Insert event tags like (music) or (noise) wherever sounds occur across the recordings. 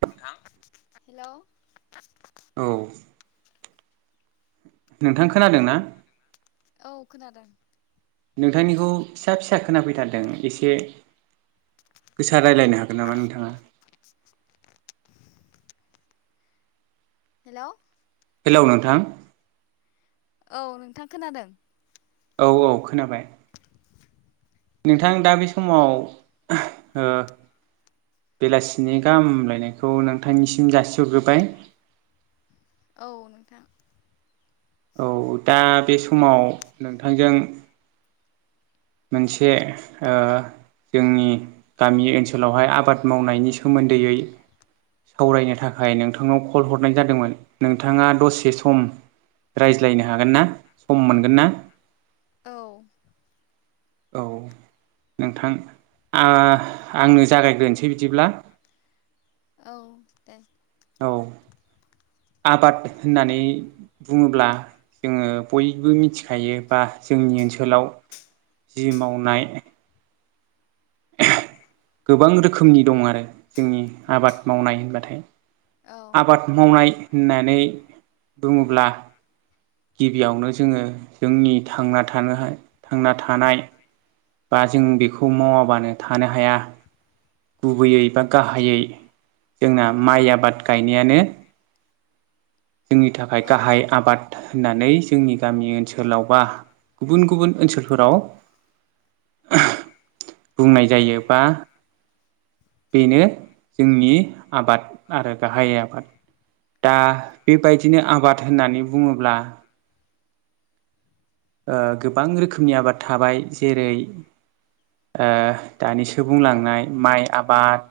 नोंथां हेल'? औ नोंथां खोनादोंना? औ खोनादों। नोंथांनिखौ फिसा फिसा खोनाफैथारदों एसे? गोसा रायज्लायनो हागोन नामा नोंथांङा? हेल' हेल' नोंथां। औ नोंथां खोनादों। औ -औ खोनाबाय। नोंथां दा बे समाव ओ बेलासिनि गाहामलायनायखौ नोंथांनिसिम जासिहरग्रोबाय। औ नोंथां। औ दा बे समाव नोंथांजों मोनसे जोंनि गामि ओनसोलावहाय आबाद मावनायनि सोमोन्दैयै सावरायनो थाखाय नोंथांनाव कल हरनाय जादोंमोन? नोंथांङा दसे सम रायज्लायनो हागोन ना सम मोनगोन ना? औ। औ नोंथां आं आंनो जागायग्रोनोसै बिदिब्ला। औ दे। औव आबाद होननानै बुंङोब्ला जोंङो बयबो मिथिखायो बा जोंनि ओनसोलाव जि मावनाय गोबां रोखोमनि दं आरो। जोंनि आबाद मावनायनि होनबाथाय। औ आबाद मावनाय होननानै बुङोब्ला गिबियावनो जोङो जोंनि थांना थानो थांना थानाय बा जों बेखौ मावाबानो थानो हाया गुबैयै बा गाहायै जोंना माइ आबाद गायनायानो जोंनि थाखाय औ गाहाय आबाद होननानै जोंनि गामि ओनसोलाव बा गुबुन -गुबुन ओनसोलफोराव बुंनाय जायो बा बेनो जोंनि आबाद आरो गाहाय आबाद दा बेबायदिनो आबाद होननानै बुङोब्ला ओ गोबां रोखोमनि आबाद थाबाय जेरै ओ दानिसो बुंलांनाय माइ आबाद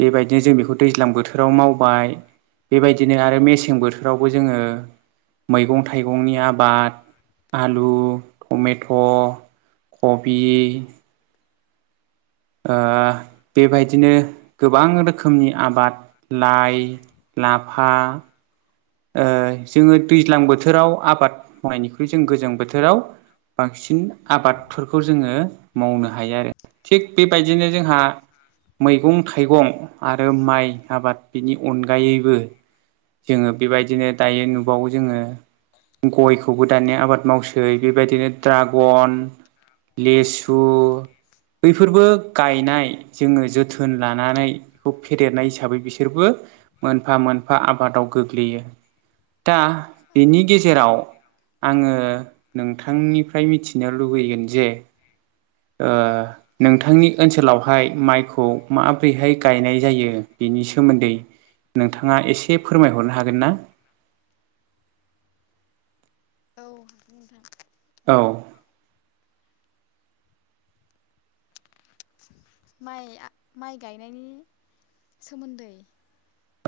बेबायदिनो जों बेखौ दैज्लां बोथोराव मावबाय बेबायदिनो आरो मेसें बोथोरावबो जोङो मैगं थाइगंनि आबाद आलु, टमेट, ' कबि, ओ बेबायदिनो गोबां रोखोमनि आबाद लाइ लाफा ओ जोङो दैज्लां बोथोराव आबाद मावनायनिख्रुइ जों गोजां बोथोराव बांसिन आबादफोरखौ जोङो मावनो हायो आरो थिग बेबायदिनो जोंहा मैगं थाइगं आरो माइ आबाद बिनि अनगायैबो जोङो बेबायदिनो दायो नुबावो जोङो गयखौबो दानि आबाद मावसै। बेबायदिनो ड्रागन लेसु बैफोरबो गायनाय जोङो जोथोन लानानै बेखौ फेदेरनाय हिसाबै बिसोरबो मोनफा- मोनफा आबादाव गो ग्लैयो दा बेनि गेजेराव आङो नोंथांनिफ्राय मिथिनो लुबैगोन जे ओ नोंथांनि ओनसोलावहाय माइखौ माबोरैहाय गायनाय जायो बेनि सोमोन्दै नोंथाङा एसे फोरमायहरनो हागोन ना? औ नोंथां औ माइआ माइ गायनायनि सोमोन्दै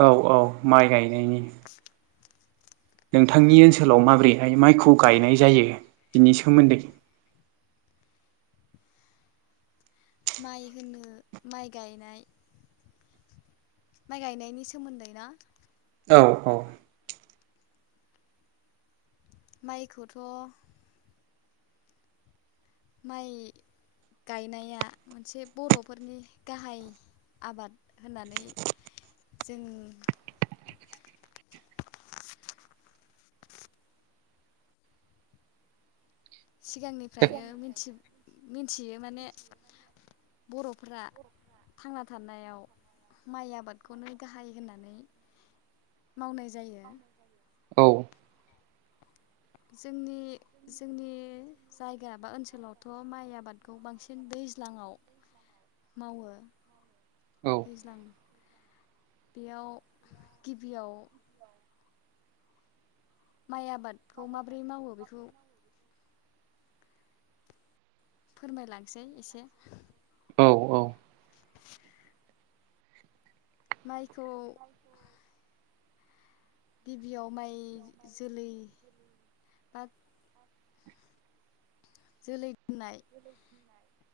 औ -औ माइ गायनायनि नोंथांनि ओनसोलाव माबोरैहाय माइखौ गायनाय जायो बिनि सोमोन्दै माइ होनो माइ गायनाय माइ गायनायनि सोमोन्दै ना? औ औ। माइखौथ' माइ गायनाया मोनसे बर'फोरनि गाहाय आबाद होनानै जों सिगांनिफ्रायनोथि मिथियो माने बर'फ्रा थांना थानायाव माइ आबादखौनो गाहाय होननानै मावनाय जायो औ जोंनि जोंनि जायगा बा ओनसोलावथ' माइ आबादखौ बांसिन दैज्लांङाव मावो औ दैज्लां बेयाव गिबियाव माइ आबादखौ माबोरै मावो बेखौ फोरमायलांसै एसे औ माइखौ गिबियाव माइ जोलै बा जोलै दोननाय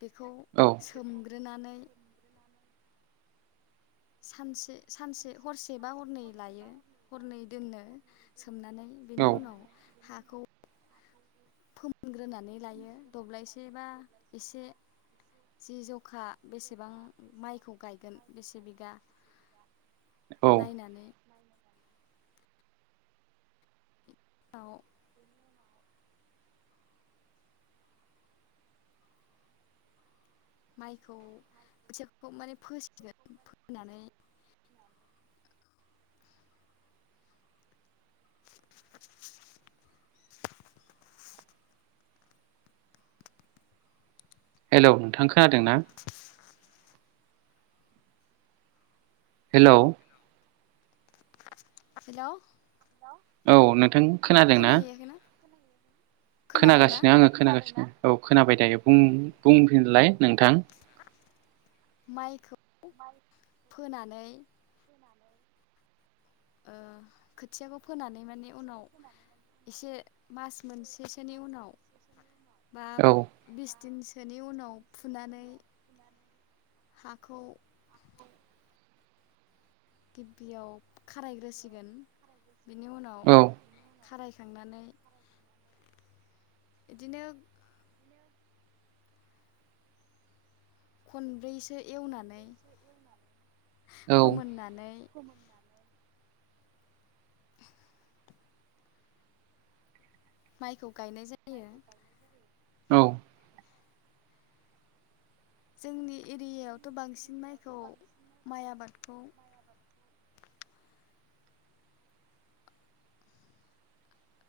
बेखौ औ सोमग्रोनानै सानसे सानसे हरसेबा हरनै लायो हरनै दोनो सोमनानै। औ बेनि उनाव हाखौ फोमोनग्रोनानै लायो, दब्लायसे बा एसे जि जखा बेसेबां माइखौ गायगोन बेसे बिगा औ नायनानै। उनाव माइखौ खोथियाखौ माने फोसिगोन, फोनानै हेलौ नोंथां खोनादोंना? हेलौ? हेलव! औ नोंथां। खोनाहैयाखै ना? खोनागासिनो आङो, खोनागासिनो औ खोनाबाय दायो। बुं-बुंफिनलाय नोंथां। माइखौ फोनानै ओ खोथियाखौ फोनानै माने उनाव एसे मास मोनसेसोनि उनाव बा औ बिस दिनसोनि उनाव फुनानै हाखौ गिबियाव खारायग्रोसिगोन। बेनि उनाव औ खारायखांनानै इदिनो खनब्रैसो एवनानै, औ फोमोननानै माइखौ गायनाय जा यो। औ। जोंनि एरियायावथ' बांसिन माइखौ माइ आबादखौ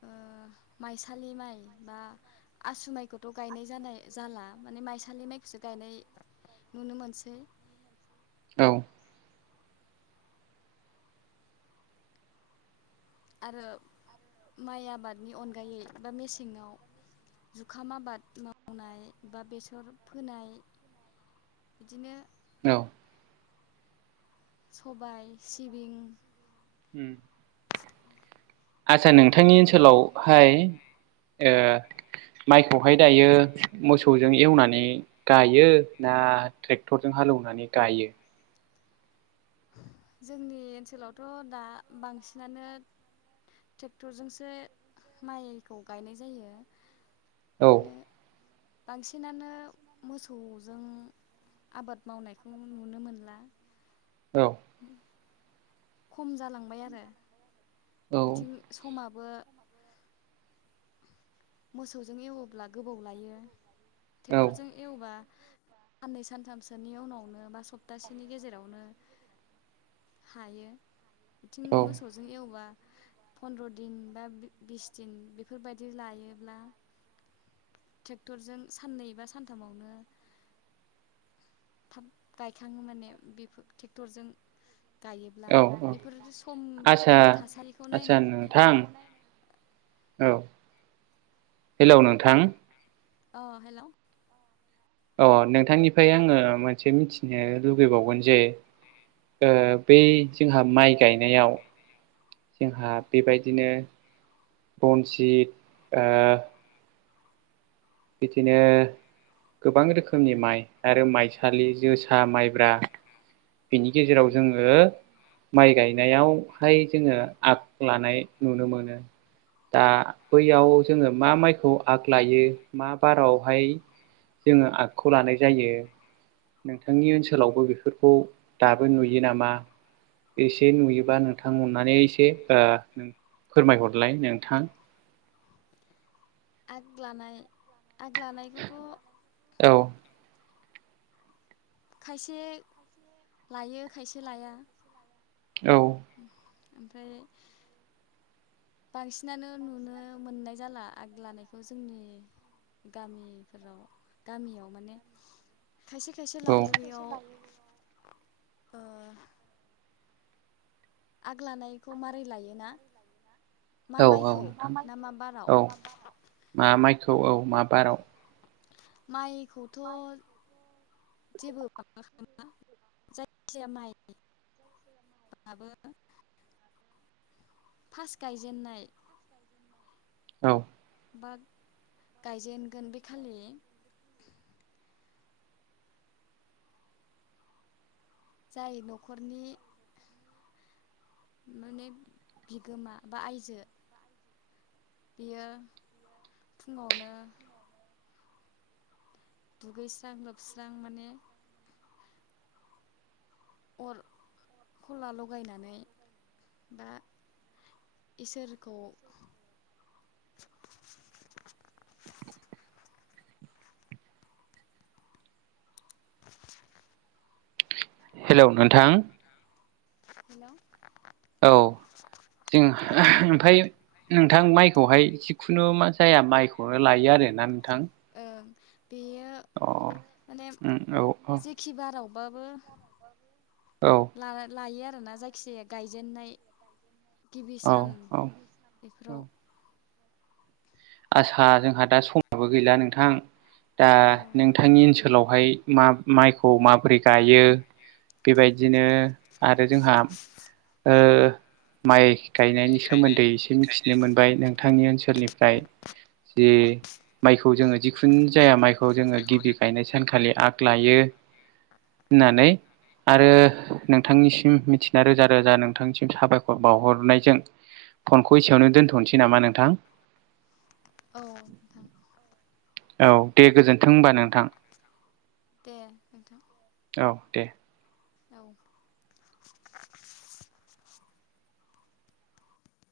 ओ माइसालि माइ बा आसु माइखौथ' गायनाय जानाय जाला माने माइसालि माइखौसो गायनाय नुनो मोनसै। औ। आरो माइ आबादनि अनगायै बा मेसेङाव जुखाम आबाद मावनाय बा बेसर फोनाय बिदिनो औ। सबाइ, सिबिं आतसा नोंथांनि मैगं थाइगं ओनसोलावहाय ओ माइखौहाय दायो मोसौजों एवनानै गायो ना ट्रेक्टरजों हालौनानै गायो? जोंनि ओनसोलावथ' दा बांसिनानो ट्रेक्टरजोंसो माइखौ गायनाय जायो। औ माने बांसिनानो मोसौजों आबाद मावनायखौ नुनो मोनला। औ। (inaudible) खम जालांबाय आरो औ बिथिं समाबो मोसौजों एवोब्ला गोबाव लायो, औ ट्रेक्टरजों एवबा साननै सानथामसोनि उनावनो बा सप्तासेनि गेजेरावनो हायो बिथिं औ मोसौजों एवबा फन्द्र दिन बा बि बिस दिन बेफोरबादि लायोब्ला ट्रेक्टरजों साननै बा सानथामावनो थाब गायखाङो माने बेफोर ट्रेक्टरजों गायोब्ला औ औ बेफोर आदसा समफोर थासारिखौ नायना आदसा नोंथां औ हेलौ नोंथां अ हेल'। अ नोंथांनिफ्राय आङो मोनसे मिथिनो लुगैबावगोन जे- आ बै जोंहा माइ गायनायाव जोंहा बेबायदिनो रनजित ओ बिदिनो गोबां रोखोमनि माइ आरो माइसालि जोसा माइब्रा बिनि गेजेराव उम जोङो माइ गायनायावहाय जोङो आग लानाय नुनो मोनो दा बैयाव जोङो मा माइखौ आग लायो। मा बारावहाय जोङो आगखौ लानाय जायो। नोंथांनि ओनसोलावबो बेफोरखौ दाबो नुयो नामा? एसे नुयोबा नोंथां अननानै एसे आ फोरमायहरलाय नोंथां। आग लानाय आग लानायखौथ' औ खायसे लायो खायसे लाया औ ओमफ्राय बांसिनानो नुनो मोननाय जाला आग लानायखौ जोंनि गामिफोराव गामियाव माने खायसे खायसे औ लायो बेयाव ओ आग लानायखौ मारै लायोना मा औ औ माइखौ नोंथां ना मा औ बाराव मा माइखौ औ मा बाराव माइखौथ' जेबो माबा खालामा जायखिजाया माइ आबो फास गायजेनन्नाय औ बा गायजेनगोन बे खालि जाय न'खरनि माने बिगोमा बा आयजो बेयो फुङावनो दुगैस्रां लोबस्रां माने आरो खला लगायनानै दा इसोरखौ हेलौ नोंथां। हेलौ औ जों ओमफ्राय नोंथां माइखौहाय जिखुनु मा जाया माइखौनो लायो आरोना नोंथां। ओ बेयो अ माने उम औ औ जेखि बारावबाबो औ। लायो आरोना जायखिजाया गायजेन्नाय गिबि औ सान औ बेफोराव औ आसा जोंहा दा समाबो गैला नोंथां। दा औ नोंथांनि ओनसोलावहाय मा माइखौ माबोरै गायो। बे बायदिनो आरो जोंहा माइ गायनायनि सोमोन्दै। मिथिनो मोनबाय नोंथांनि ओनसोलनिफ्राय (inaudible) माइखौ जोङो जिखुनु जाया माइखौ जोङो गिबि गायनाय सानखालि आग लायो। होननानै आरो नोंथांनिसिम मिथि नना रोजा रोजा नोंथांसिम साबायखर बावहरनायजों फनखौ एसेयावनो दोन्थ'नोसै नामा नोंथां। औ नोथां। औ दे गोजोन्थों होनबा नोंथां। दे नोंथां। औ दे। औ।